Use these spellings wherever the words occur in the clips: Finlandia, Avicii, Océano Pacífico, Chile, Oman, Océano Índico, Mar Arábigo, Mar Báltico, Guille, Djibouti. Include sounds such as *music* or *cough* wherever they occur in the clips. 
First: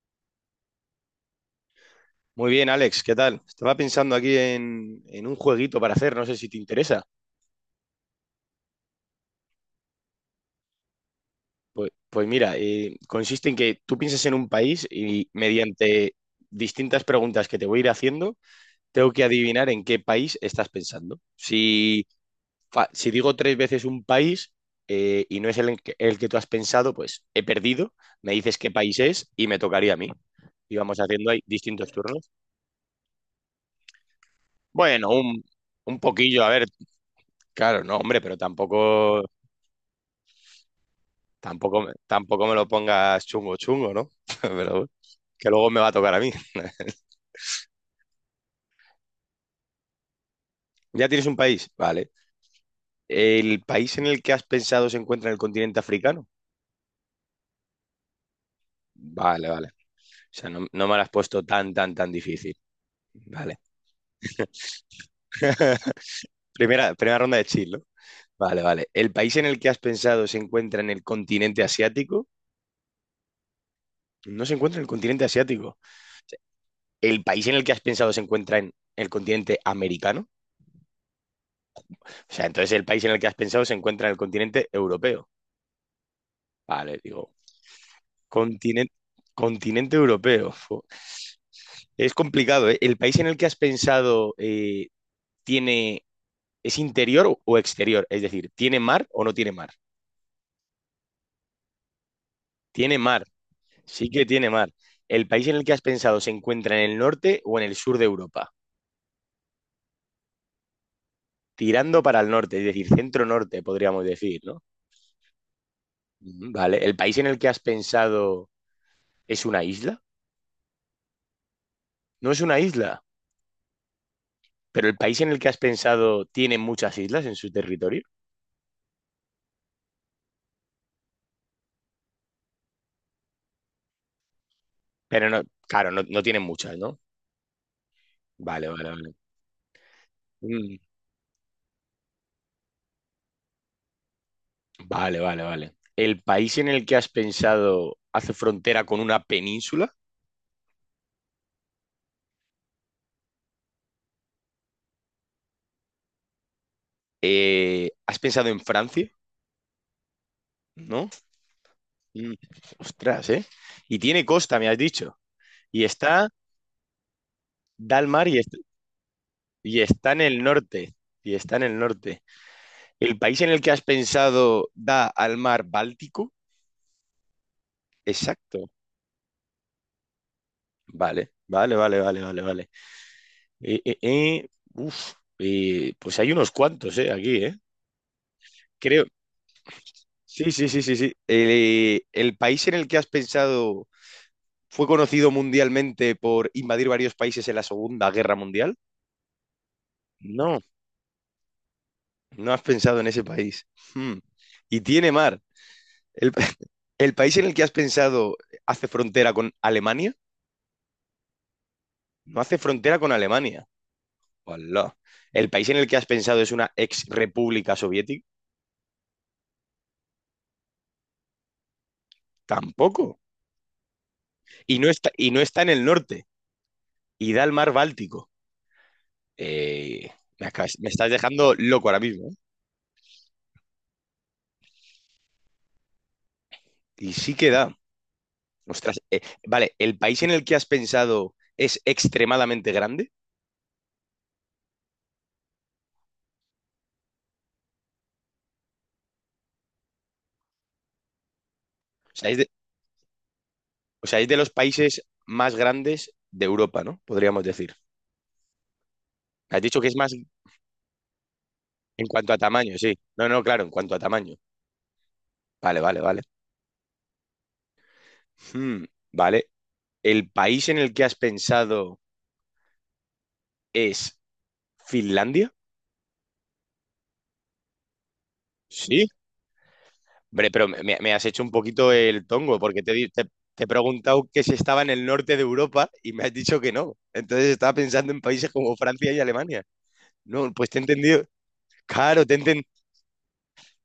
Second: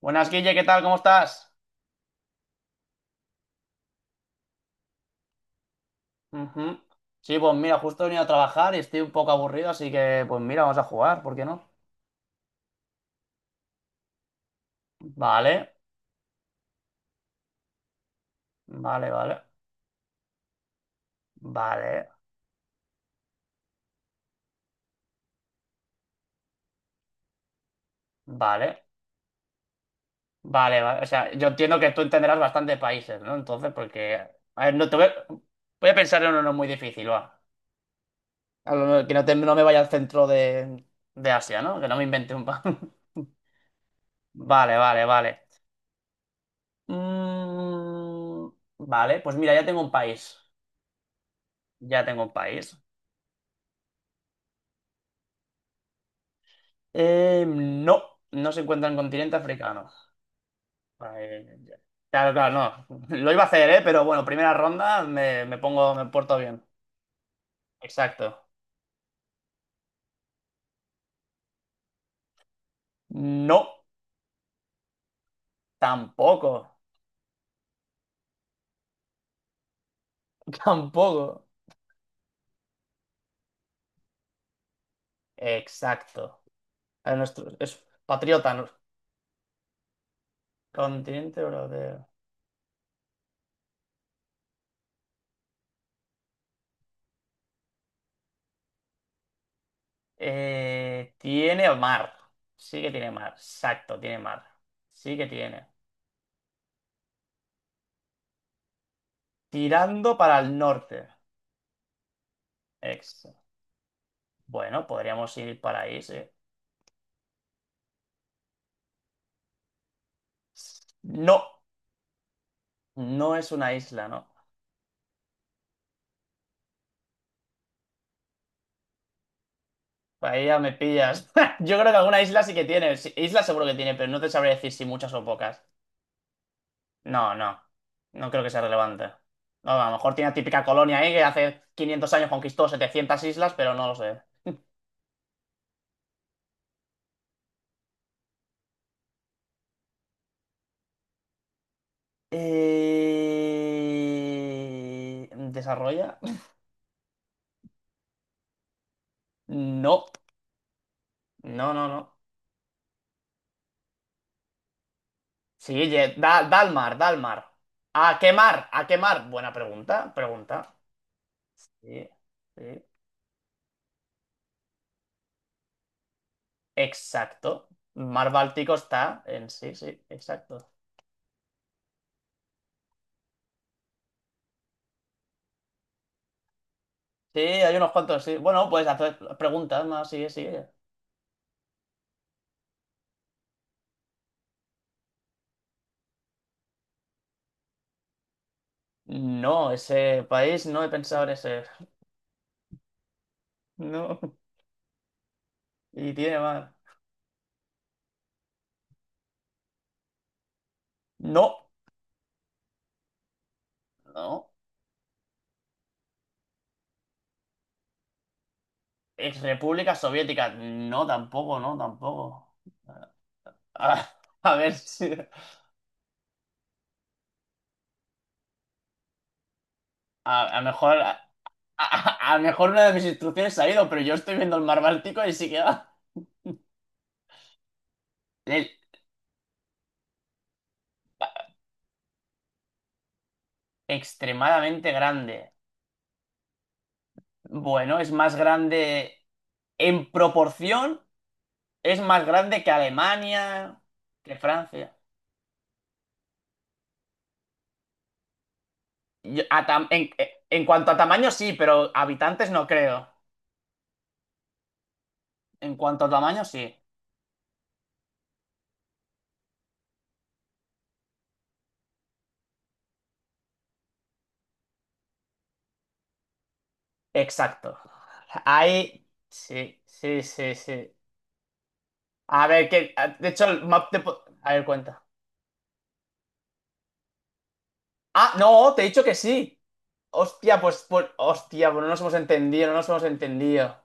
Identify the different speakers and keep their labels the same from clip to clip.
Speaker 1: Buenas, Guille, ¿qué tal? ¿Cómo estás?
Speaker 2: Muy bien, Alex, ¿qué tal? Estaba pensando aquí en un jueguito para hacer, no sé si te
Speaker 1: Ujú.
Speaker 2: interesa.
Speaker 1: Sí, pues mira, justo he venido a trabajar y estoy un poco aburrido, así que pues mira, vamos a jugar, ¿por qué no?
Speaker 2: Pues mira, consiste en que tú piensas en un país y
Speaker 1: Vale,
Speaker 2: mediante distintas preguntas que te voy a ir haciendo,
Speaker 1: vale,
Speaker 2: tengo que
Speaker 1: vale,
Speaker 2: adivinar en qué país estás pensando. Si,
Speaker 1: vale,
Speaker 2: fa- si digo tres veces un país y no es el que tú has pensado, pues he perdido, me dices qué
Speaker 1: vale,
Speaker 2: país es y me tocaría a mí. Y
Speaker 1: vale,
Speaker 2: vamos
Speaker 1: vale. O
Speaker 2: haciendo
Speaker 1: sea,
Speaker 2: ahí
Speaker 1: yo entiendo que
Speaker 2: distintos
Speaker 1: tú
Speaker 2: turnos.
Speaker 1: entenderás bastantes países, ¿no? Entonces, porque... A ver, no te voy...
Speaker 2: Bueno,
Speaker 1: a
Speaker 2: un,
Speaker 1: voy a
Speaker 2: un
Speaker 1: pensar en
Speaker 2: poquillo, a
Speaker 1: uno muy
Speaker 2: ver,
Speaker 1: difícil, va.
Speaker 2: claro, no, hombre, pero
Speaker 1: Que
Speaker 2: tampoco...
Speaker 1: no, no me vaya al centro de Asia, ¿no?
Speaker 2: Tampoco,
Speaker 1: Que no me invente
Speaker 2: me lo pongas chungo, chungo, ¿no? *laughs*
Speaker 1: *laughs*
Speaker 2: Pero
Speaker 1: Vale,
Speaker 2: bueno,
Speaker 1: vale, vale.
Speaker 2: que luego me va a tocar a mí. *laughs*
Speaker 1: Mm, Vale, pues mira, ya tengo un país.
Speaker 2: ¿Ya tienes un país?
Speaker 1: Ya
Speaker 2: Vale.
Speaker 1: tengo un país.
Speaker 2: ¿El país en el que has pensado se encuentra en el continente africano?
Speaker 1: No, no se encuentra en continente
Speaker 2: Vale, vale.
Speaker 1: africano.
Speaker 2: O sea, no, no me lo has puesto
Speaker 1: Eh,
Speaker 2: tan, tan, tan
Speaker 1: claro,
Speaker 2: difícil.
Speaker 1: claro, no. *laughs* Lo iba a
Speaker 2: Vale.
Speaker 1: hacer, ¿eh? Pero bueno, primera ronda me pongo, me porto bien.
Speaker 2: Primera ronda de chill, ¿no?
Speaker 1: Exacto.
Speaker 2: Vale, vale. ¿El país en el que has pensado se encuentra en el continente asiático?
Speaker 1: No,
Speaker 2: No se encuentra en el continente asiático.
Speaker 1: tampoco.
Speaker 2: ¿El país en el que has pensado se encuentra en el continente americano?
Speaker 1: *laughs* Tampoco.
Speaker 2: O sea, entonces el país en el que has pensado se encuentra en el continente europeo.
Speaker 1: Exacto.
Speaker 2: Vale,
Speaker 1: A
Speaker 2: digo,
Speaker 1: nuestro, es patriota, ¿no?
Speaker 2: Continente, continente europeo. Fu.
Speaker 1: Continente europeo.
Speaker 2: Es complicado, ¿eh? ¿El país en el que has pensado tiene, es interior o exterior? Es decir, ¿tiene mar o no tiene mar?
Speaker 1: Tiene mar. Sí que
Speaker 2: Tiene
Speaker 1: tiene
Speaker 2: mar,
Speaker 1: mar. Exacto,
Speaker 2: sí
Speaker 1: tiene
Speaker 2: que
Speaker 1: mar.
Speaker 2: tiene mar.
Speaker 1: Sí que
Speaker 2: ¿El país en el
Speaker 1: tiene.
Speaker 2: que has pensado se encuentra en el norte o en el sur de Europa?
Speaker 1: Tirando para el norte.
Speaker 2: Tirando para el norte, es decir,
Speaker 1: Ex.
Speaker 2: centro-norte, podríamos decir, ¿no?
Speaker 1: Bueno, podríamos ir para ahí, sí.
Speaker 2: Mm, vale, ¿el país en el que has pensado es una isla?
Speaker 1: No.
Speaker 2: No es una isla,
Speaker 1: No es una isla, ¿no?
Speaker 2: pero el país en el que has pensado tiene muchas islas en su territorio.
Speaker 1: Ahí ya me pillas. *laughs* Yo creo que alguna isla sí que tiene. Sí, isla seguro que tiene, pero no te sabré decir si muchas o
Speaker 2: Pero no,
Speaker 1: pocas.
Speaker 2: claro, no, no tiene muchas, ¿no?
Speaker 1: No, no. No creo que sea
Speaker 2: Vale, vale,
Speaker 1: relevante.
Speaker 2: vale.
Speaker 1: No, a lo mejor tiene la típica
Speaker 2: Mm,
Speaker 1: colonia ahí que hace 500 años conquistó 700 islas, pero no lo sé.
Speaker 2: vale, vale, vale. ¿El país en el que has pensado hace frontera con una península?
Speaker 1: ¿Desarrolla? *laughs*
Speaker 2: ¿Has pensado en Francia?
Speaker 1: No.
Speaker 2: ¿No?
Speaker 1: No, no, no.
Speaker 2: Mm, Ostras, ¿eh? Y tiene costa, me has dicho.
Speaker 1: Sí,
Speaker 2: Y
Speaker 1: da,
Speaker 2: está,
Speaker 1: da al mar, da al mar.
Speaker 2: Da al
Speaker 1: ¿A
Speaker 2: mar
Speaker 1: qué mar? ¿A qué mar? Buena
Speaker 2: y
Speaker 1: pregunta,
Speaker 2: está en el
Speaker 1: pregunta.
Speaker 2: norte. Y está en el
Speaker 1: Sí,
Speaker 2: norte.
Speaker 1: sí.
Speaker 2: ¿El país en el que has pensado da al mar Báltico?
Speaker 1: Exacto. Mar
Speaker 2: Exacto.
Speaker 1: Báltico está en sí, sí, exacto.
Speaker 2: Vale, vale, vale, vale, vale, vale. Eh, eh, eh, uf, pues hay unos cuantos, ¿eh? Aquí,
Speaker 1: Sí,
Speaker 2: ¿eh?
Speaker 1: hay unos cuantos, sí. Bueno, puedes
Speaker 2: Creo,
Speaker 1: hacer preguntas más, sí,
Speaker 2: Sí,
Speaker 1: sigue.
Speaker 2: sí, sí, sí, sí. El país en el que has pensado fue conocido mundialmente por invadir varios países en la Segunda Guerra Mundial.
Speaker 1: No, ese
Speaker 2: No,
Speaker 1: país no he pensado en ese.
Speaker 2: no has pensado en ese país. Hmm.
Speaker 1: No.
Speaker 2: Y tiene mar.
Speaker 1: Y
Speaker 2: El,
Speaker 1: tiene
Speaker 2: *laughs*
Speaker 1: más.
Speaker 2: el país en el que has pensado hace frontera con Alemania.
Speaker 1: No,
Speaker 2: No hace frontera con Alemania.
Speaker 1: no.
Speaker 2: Hola. El país en el que has pensado es una ex república soviética.
Speaker 1: Ex República Soviética. No, tampoco, no, tampoco.
Speaker 2: Tampoco.
Speaker 1: A, a ver
Speaker 2: Y no está,
Speaker 1: si.
Speaker 2: y no está en el norte. Y da al mar Báltico. Eh, me
Speaker 1: A lo
Speaker 2: acabas- me
Speaker 1: mejor.
Speaker 2: estás
Speaker 1: A,
Speaker 2: dejando loco ahora mismo.
Speaker 1: a lo mejor una de mis instrucciones ha ido, pero yo estoy viendo el mar Báltico y sí que va.
Speaker 2: Y sí que da.
Speaker 1: El-
Speaker 2: Ostras, vale, ¿el país en el que has pensado es extremadamente grande?
Speaker 1: extremadamente grande. Bueno, es más grande. En proporción es
Speaker 2: O
Speaker 1: más
Speaker 2: sea, es de,
Speaker 1: grande que Alemania,
Speaker 2: o sea, es
Speaker 1: que
Speaker 2: de los
Speaker 1: Francia.
Speaker 2: países más grandes de Europa, ¿no? Podríamos decir.
Speaker 1: Yo-
Speaker 2: Has
Speaker 1: a
Speaker 2: dicho
Speaker 1: tam-
Speaker 2: que es
Speaker 1: en,
Speaker 2: más
Speaker 1: en cuanto a tamaño sí, pero
Speaker 2: en cuanto a
Speaker 1: habitantes no
Speaker 2: tamaño, sí.
Speaker 1: creo.
Speaker 2: No, no, claro, en cuanto a tamaño.
Speaker 1: En
Speaker 2: Vale, vale,
Speaker 1: cuanto a
Speaker 2: vale.
Speaker 1: tamaño sí.
Speaker 2: Hmm, vale. ¿El país en el que has pensado es Finlandia?
Speaker 1: Exacto. Ahí
Speaker 2: Sí.
Speaker 1: sí, sí,
Speaker 2: Hombre,
Speaker 1: sí,
Speaker 2: pero
Speaker 1: sí.
Speaker 2: me has hecho un poquito el
Speaker 1: A
Speaker 2: tongo,
Speaker 1: ver,
Speaker 2: porque te,
Speaker 1: que
Speaker 2: di- te,
Speaker 1: de hecho el
Speaker 2: te he preguntado que si
Speaker 1: a ver,
Speaker 2: estaba en
Speaker 1: cuenta.
Speaker 2: el norte de Europa y me has dicho que no. Entonces estaba pensando en
Speaker 1: Ah,
Speaker 2: países
Speaker 1: no,
Speaker 2: como
Speaker 1: te he dicho
Speaker 2: Francia
Speaker 1: que
Speaker 2: y
Speaker 1: sí.
Speaker 2: Alemania. No,
Speaker 1: Hostia,
Speaker 2: pues te he
Speaker 1: pues, pues,
Speaker 2: entendido.
Speaker 1: hostia, pues no nos hemos
Speaker 2: Claro,
Speaker 1: entendido, no nos hemos entendido.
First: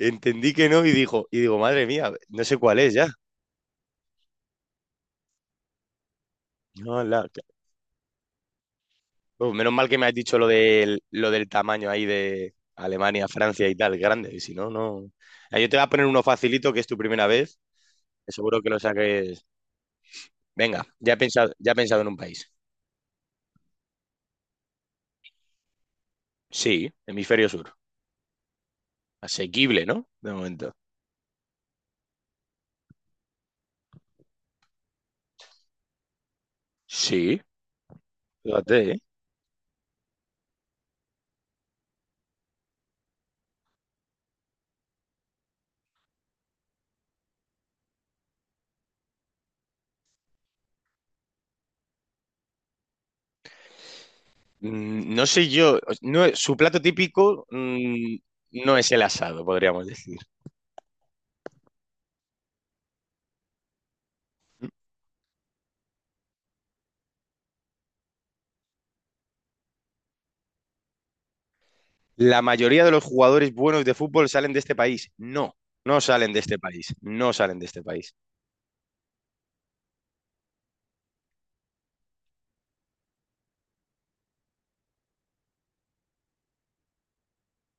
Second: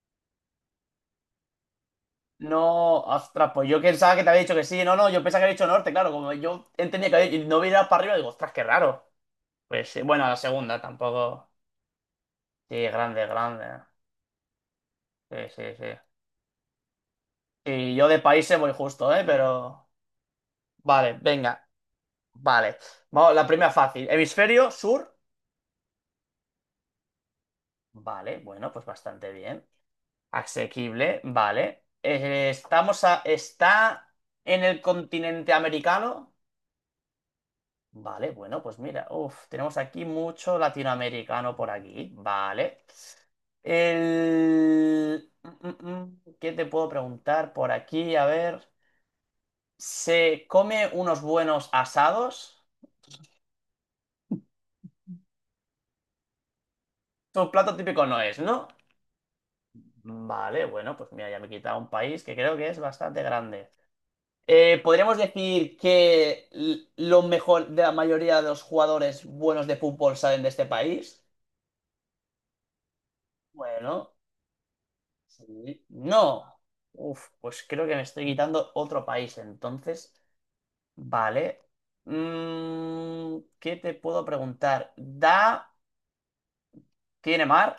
Speaker 2: entendí que no y digo, madre mía, no sé cuál es
Speaker 1: No,
Speaker 2: ya.
Speaker 1: ostras, pues yo pensaba que te había dicho que sí. No, no, yo pensaba que había dicho norte, claro. Como yo
Speaker 2: No,
Speaker 1: entendía que no hubiera ido para arriba, digo, ostras, qué raro.
Speaker 2: pues menos mal
Speaker 1: Pues
Speaker 2: que
Speaker 1: sí,
Speaker 2: me has
Speaker 1: bueno, la
Speaker 2: dicho lo
Speaker 1: segunda
Speaker 2: del, lo del
Speaker 1: tampoco.
Speaker 2: tamaño ahí de
Speaker 1: Sí, grande,
Speaker 2: Alemania, Francia
Speaker 1: grande.
Speaker 2: y tal, grande, y si no, no.
Speaker 1: Sí,
Speaker 2: Ah,
Speaker 1: sí,
Speaker 2: yo te
Speaker 1: sí.
Speaker 2: voy a poner uno facilito, que es tu primera vez,
Speaker 1: Y yo de
Speaker 2: que
Speaker 1: países
Speaker 2: seguro que
Speaker 1: voy
Speaker 2: lo
Speaker 1: justo, ¿eh?
Speaker 2: saques.
Speaker 1: Pero.
Speaker 2: Venga,
Speaker 1: Vale,
Speaker 2: ya he pensado,
Speaker 1: venga.
Speaker 2: ya he pensado en un país.
Speaker 1: Vale. Vamos, la primera fácil. Hemisferio sur.
Speaker 2: Sí, hemisferio sur.
Speaker 1: Vale, bueno, pues bastante bien.
Speaker 2: Asequible, ¿no? De momento.
Speaker 1: Asequible, vale. Estamos a... ¿Está en el continente americano?
Speaker 2: Sí,
Speaker 1: Vale, bueno, pues
Speaker 2: fíjate, ¿eh?
Speaker 1: mira, uf, tenemos aquí mucho latinoamericano por aquí, ¿vale? El... ¿qué te puedo preguntar por aquí? A ver, ¿se come unos buenos asados?
Speaker 2: No sé yo, no, su plato
Speaker 1: Tu
Speaker 2: típico
Speaker 1: plato típico no es, ¿no?
Speaker 2: no es el asado, podríamos decir.
Speaker 1: Vale, bueno, pues mira, ya me he quitado un país que creo que es bastante grande. ¿Podríamos decir que lo mejor de la mayoría de los jugadores buenos de fútbol salen de este país?
Speaker 2: La mayoría de los jugadores buenos de
Speaker 1: Bueno.
Speaker 2: fútbol salen de este país. No,
Speaker 1: Sí.
Speaker 2: no salen de
Speaker 1: No.
Speaker 2: este país.
Speaker 1: Uf,
Speaker 2: No salen
Speaker 1: pues
Speaker 2: de este
Speaker 1: creo que me
Speaker 2: país.
Speaker 1: estoy quitando otro país entonces. Vale. ¿Qué te puedo preguntar? ¿Da... ¿Tiene mar?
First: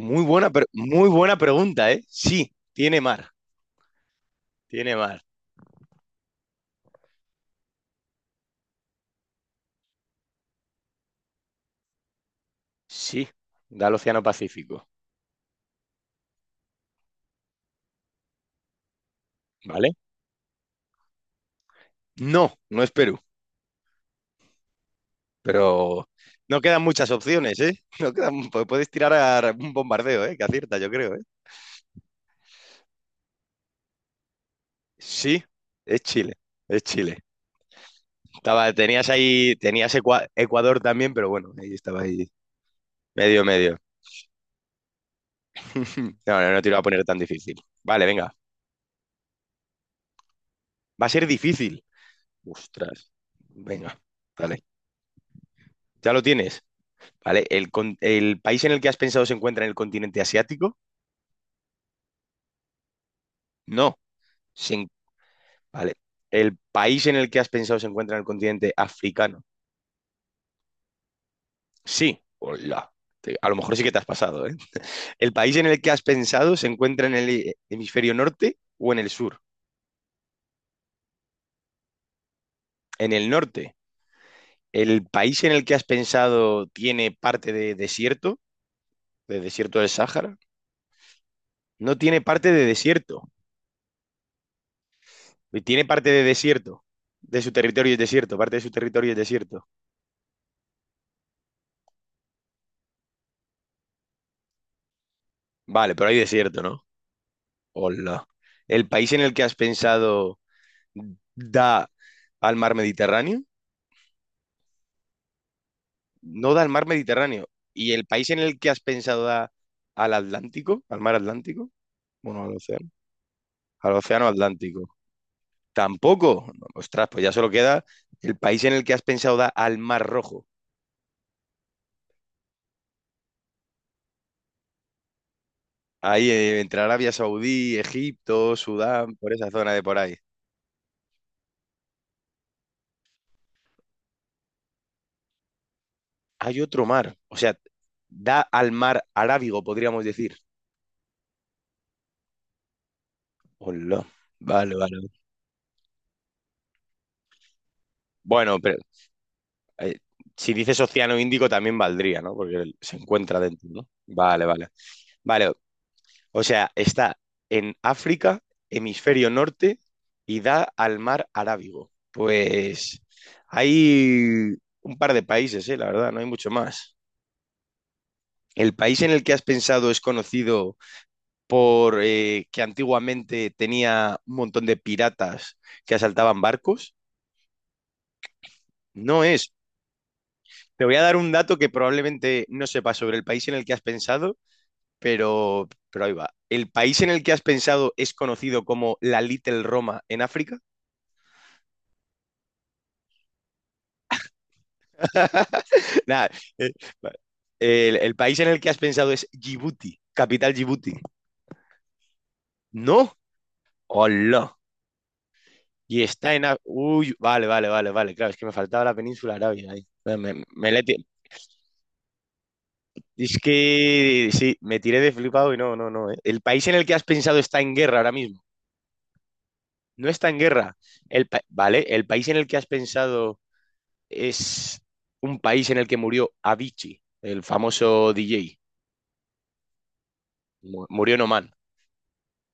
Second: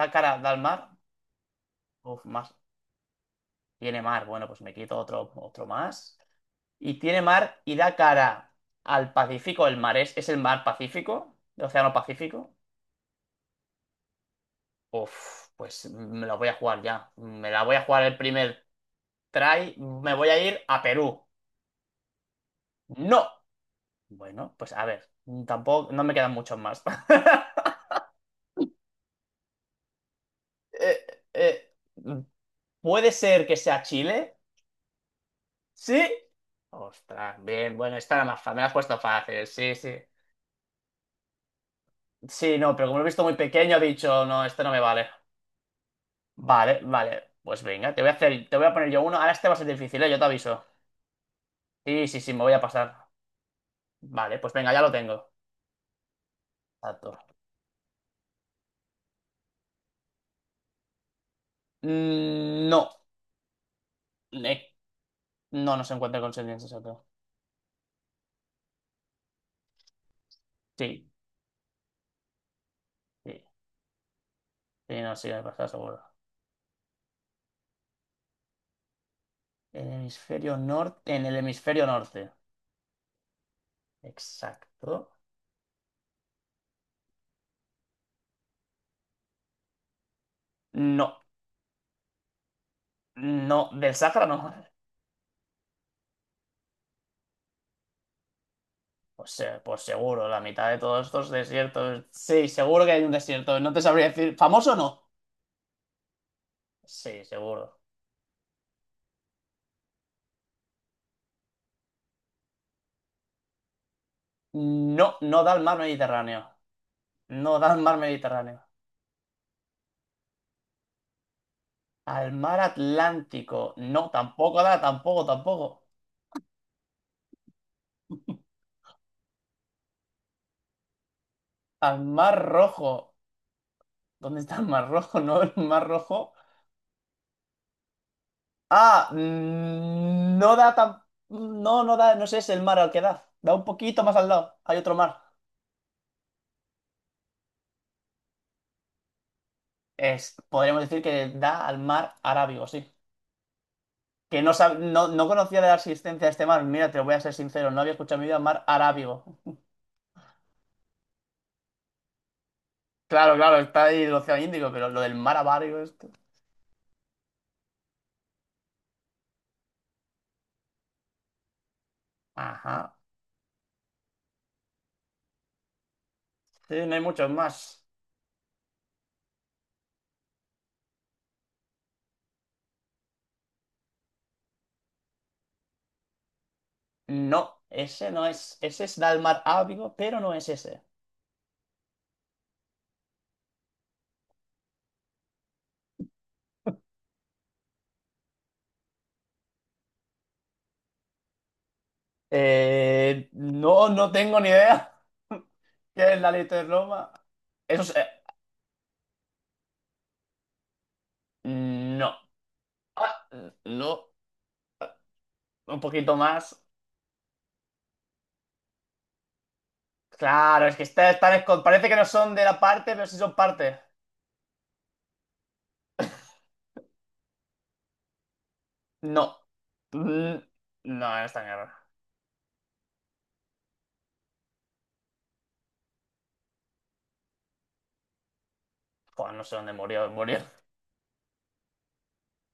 Speaker 1: ¿Da cara da
Speaker 2: buena,
Speaker 1: al
Speaker 2: pre-
Speaker 1: mar?
Speaker 2: muy buena pregunta, ¿eh?
Speaker 1: Uf,
Speaker 2: Sí,
Speaker 1: más.
Speaker 2: tiene mar.
Speaker 1: Tiene mar. Bueno, pues me quito
Speaker 2: Tiene mar.
Speaker 1: otro, otro más. Y tiene mar y da cara al Pacífico. ¿El mar es el mar Pacífico? ¿El Océano Pacífico?
Speaker 2: Sí, da al Océano Pacífico.
Speaker 1: Uf, pues me la voy a jugar ya. Me la voy a jugar el primer try.
Speaker 2: ¿Vale?
Speaker 1: Me voy a ir a Perú.
Speaker 2: No, no es Perú.
Speaker 1: ¡No! Bueno, pues a ver, tampoco, no
Speaker 2: Pero
Speaker 1: me quedan muchos
Speaker 2: no
Speaker 1: más.
Speaker 2: quedan muchas opciones, ¿eh?
Speaker 1: *laughs*
Speaker 2: *laughs* No quedan, pu- puedes tirar a un bombardeo, ¿eh? Que acierta, yo
Speaker 1: Eh,
Speaker 2: creo, ¿eh?
Speaker 1: eh, ¿puede ser que sea Chile?
Speaker 2: Sí, es
Speaker 1: ¿Sí?
Speaker 2: Chile. Es Chile.
Speaker 1: Ostras, bien, bueno, esta era más fácil, me la has
Speaker 2: Estaba,
Speaker 1: puesto
Speaker 2: tenías
Speaker 1: fácil,
Speaker 2: ahí,
Speaker 1: sí, sí.
Speaker 2: tenías Ecua- Ecuador también, pero bueno, ahí estaba ahí.
Speaker 1: Sí, no, pero como lo he visto muy
Speaker 2: Medio,
Speaker 1: pequeño,
Speaker 2: medio.
Speaker 1: he dicho, no, este no me vale.
Speaker 2: *laughs* No, no, no te lo
Speaker 1: Vale,
Speaker 2: voy a poner tan
Speaker 1: vale,
Speaker 2: difícil.
Speaker 1: pues venga, te
Speaker 2: Vale,
Speaker 1: voy a
Speaker 2: venga.
Speaker 1: hacer, te voy a poner yo uno, ahora este va a ser difícil, ¿eh? Yo te aviso.
Speaker 2: Va a ser difícil.
Speaker 1: Sí, sí, sí, me voy a
Speaker 2: Ostras.
Speaker 1: pasar.
Speaker 2: Venga,
Speaker 1: Vale, pues
Speaker 2: dale.
Speaker 1: venga, ya lo tengo.
Speaker 2: Ya lo tienes.
Speaker 1: Exacto.
Speaker 2: Vale. ¿El país en el que has pensado se encuentra en el continente asiático?
Speaker 1: No.
Speaker 2: No.
Speaker 1: Eh,
Speaker 2: Se en-
Speaker 1: no, no se
Speaker 2: Vale.
Speaker 1: encuentra con
Speaker 2: ¿El
Speaker 1: sirvientes, exacto.
Speaker 2: país en el que has pensado se encuentra en el continente africano?
Speaker 1: Sí,
Speaker 2: Sí. Hola.
Speaker 1: sí,
Speaker 2: A lo mejor sí que te has pasado, ¿eh?
Speaker 1: sí, no, sí,
Speaker 2: ¿El
Speaker 1: me
Speaker 2: país en
Speaker 1: pasa
Speaker 2: el que
Speaker 1: seguro.
Speaker 2: has pensado se encuentra en el hemisferio norte o en el sur?
Speaker 1: El hemisferio norte, en el hemisferio norte.
Speaker 2: En el norte. ¿El
Speaker 1: Exacto.
Speaker 2: país en el que has pensado tiene parte de desierto? ¿De desierto del Sáhara?
Speaker 1: No,
Speaker 2: No tiene parte de desierto.
Speaker 1: no, del Sahara no.
Speaker 2: Tiene parte de desierto. De su territorio es desierto. Parte de su territorio es
Speaker 1: Pues,
Speaker 2: desierto.
Speaker 1: pues seguro, la mitad de todos estos desiertos. Sí, seguro que hay un desierto. No te sabría decir. ¿Famoso o no?
Speaker 2: Vale, pero hay desierto, ¿no?
Speaker 1: Sí, seguro.
Speaker 2: Hola. ¿El país en el que has pensado da al mar Mediterráneo?
Speaker 1: No, no da al mar Mediterráneo.
Speaker 2: No da al mar Mediterráneo.
Speaker 1: No da al
Speaker 2: ¿Y
Speaker 1: mar
Speaker 2: el país en el
Speaker 1: Mediterráneo.
Speaker 2: que has pensado da al Atlántico? ¿Al mar Atlántico?
Speaker 1: Al
Speaker 2: Bueno, al
Speaker 1: mar
Speaker 2: océano.
Speaker 1: Atlántico.
Speaker 2: Al
Speaker 1: No,
Speaker 2: océano
Speaker 1: tampoco da,
Speaker 2: Atlántico.
Speaker 1: tampoco, tampoco.
Speaker 2: Tampoco. Ostras, pues ya solo queda el país en el que has pensado da al mar Rojo.
Speaker 1: Al mar Rojo. ¿Dónde está el mar Rojo? *laughs* No, el mar
Speaker 2: Ahí
Speaker 1: Rojo.
Speaker 2: entre Arabia Saudí, Egipto,
Speaker 1: Ah,
Speaker 2: Sudán, por esa zona de por ahí.
Speaker 1: no da tan... No, no da, no sé, es el mar al que da. Da un poquito más al lado. Hay otro mar.
Speaker 2: Hay otro mar. O sea, da al mar Arábigo, podríamos
Speaker 1: Es,
Speaker 2: decir.
Speaker 1: podríamos decir que da al mar Arábigo, sí.
Speaker 2: Hola.
Speaker 1: Que no,
Speaker 2: Vale, vale.
Speaker 1: no, no conocía de la existencia de este mar. Mira, te voy a ser sincero, no había escuchado en mi vida
Speaker 2: Bueno,
Speaker 1: mar
Speaker 2: pero
Speaker 1: Arábigo. *laughs*
Speaker 2: eh, si dices Océano Índico también valdría, ¿no? Porque se
Speaker 1: Claro,
Speaker 2: encuentra
Speaker 1: claro,
Speaker 2: dentro,
Speaker 1: está
Speaker 2: ¿no?
Speaker 1: ahí el Océano
Speaker 2: Vale, vale.
Speaker 1: Índico, pero lo del mar
Speaker 2: Vale.
Speaker 1: Arábigo, esto.
Speaker 2: O sea, está en África, hemisferio norte, y da al mar Arábigo.
Speaker 1: Ajá.
Speaker 2: Pues hay un par de países, la verdad, no hay mucho
Speaker 1: Sí, no
Speaker 2: más.
Speaker 1: hay muchos más.
Speaker 2: ¿El país en el que has pensado es conocido por que antiguamente tenía un montón de piratas que asaltaban barcos?
Speaker 1: No, ese no es. Ese es da al
Speaker 2: No
Speaker 1: mar
Speaker 2: es.
Speaker 1: Arábigo, pero no es ese.
Speaker 2: Te voy a dar un dato que probablemente no sepas sobre el país en el que has pensado, pero ahí va. ¿El país en el que has pensado es conocido como la Little Roma en África?
Speaker 1: No, no tengo ni idea. *laughs*
Speaker 2: *laughs*
Speaker 1: ¿Qué es
Speaker 2: Nada.
Speaker 1: la leche de
Speaker 2: eh,
Speaker 1: Roma? Eso es...
Speaker 2: El, el país en el que has pensado es Djibouti, capital Djibouti.
Speaker 1: no.
Speaker 2: No.
Speaker 1: Ah, no.
Speaker 2: Hola.
Speaker 1: Un poquito más.
Speaker 2: Uy, vale, vale, vale, vale. Claro, es que me faltaba la península arábiga ahí. Me-
Speaker 1: Claro,
Speaker 2: me
Speaker 1: es
Speaker 2: la he
Speaker 1: que
Speaker 2: ti-
Speaker 1: están... parece que no son de la parte, pero sí son
Speaker 2: Es
Speaker 1: parte.
Speaker 2: que sí, me tiré de flipado y no, no, no. El país en el que has pensado está en guerra ahora mismo.
Speaker 1: No.
Speaker 2: No está
Speaker 1: Mm,
Speaker 2: en
Speaker 1: no,
Speaker 2: guerra.
Speaker 1: no está en
Speaker 2: Vale,
Speaker 1: guerra.
Speaker 2: el país en el que has pensado es un país en el que murió Avicii, el famoso DJ.
Speaker 1: Joder, no sé dónde murió. Murió.
Speaker 2: Murió en Oman.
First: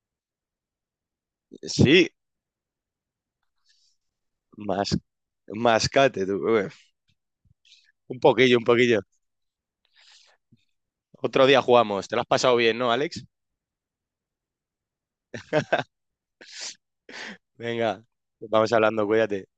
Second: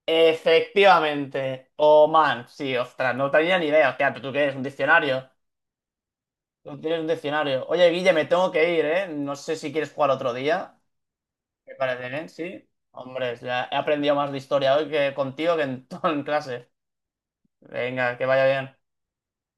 Speaker 1: Efectivamente.
Speaker 2: Sí,
Speaker 1: Oman. Sí, ostras, no tenía ni idea. Hostia, ¿pero tú qué eres? ¿Un
Speaker 2: más,
Speaker 1: diccionario?
Speaker 2: mascate tú.
Speaker 1: Tú tienes un diccionario. Oye, Guille,
Speaker 2: Un
Speaker 1: me tengo
Speaker 2: poquillo, un
Speaker 1: que ir,
Speaker 2: poquillo.
Speaker 1: ¿eh? No sé si quieres jugar otro día.
Speaker 2: Otro día
Speaker 1: Me
Speaker 2: jugamos.
Speaker 1: parece
Speaker 2: Te lo has
Speaker 1: bien,
Speaker 2: pasado
Speaker 1: sí.
Speaker 2: bien, ¿no, Alex?
Speaker 1: Hombre, ya he aprendido más de historia hoy que contigo que en, *laughs* todo en clase.
Speaker 2: Venga,
Speaker 1: Venga, que vaya
Speaker 2: vamos
Speaker 1: bien.
Speaker 2: hablando, cuídate.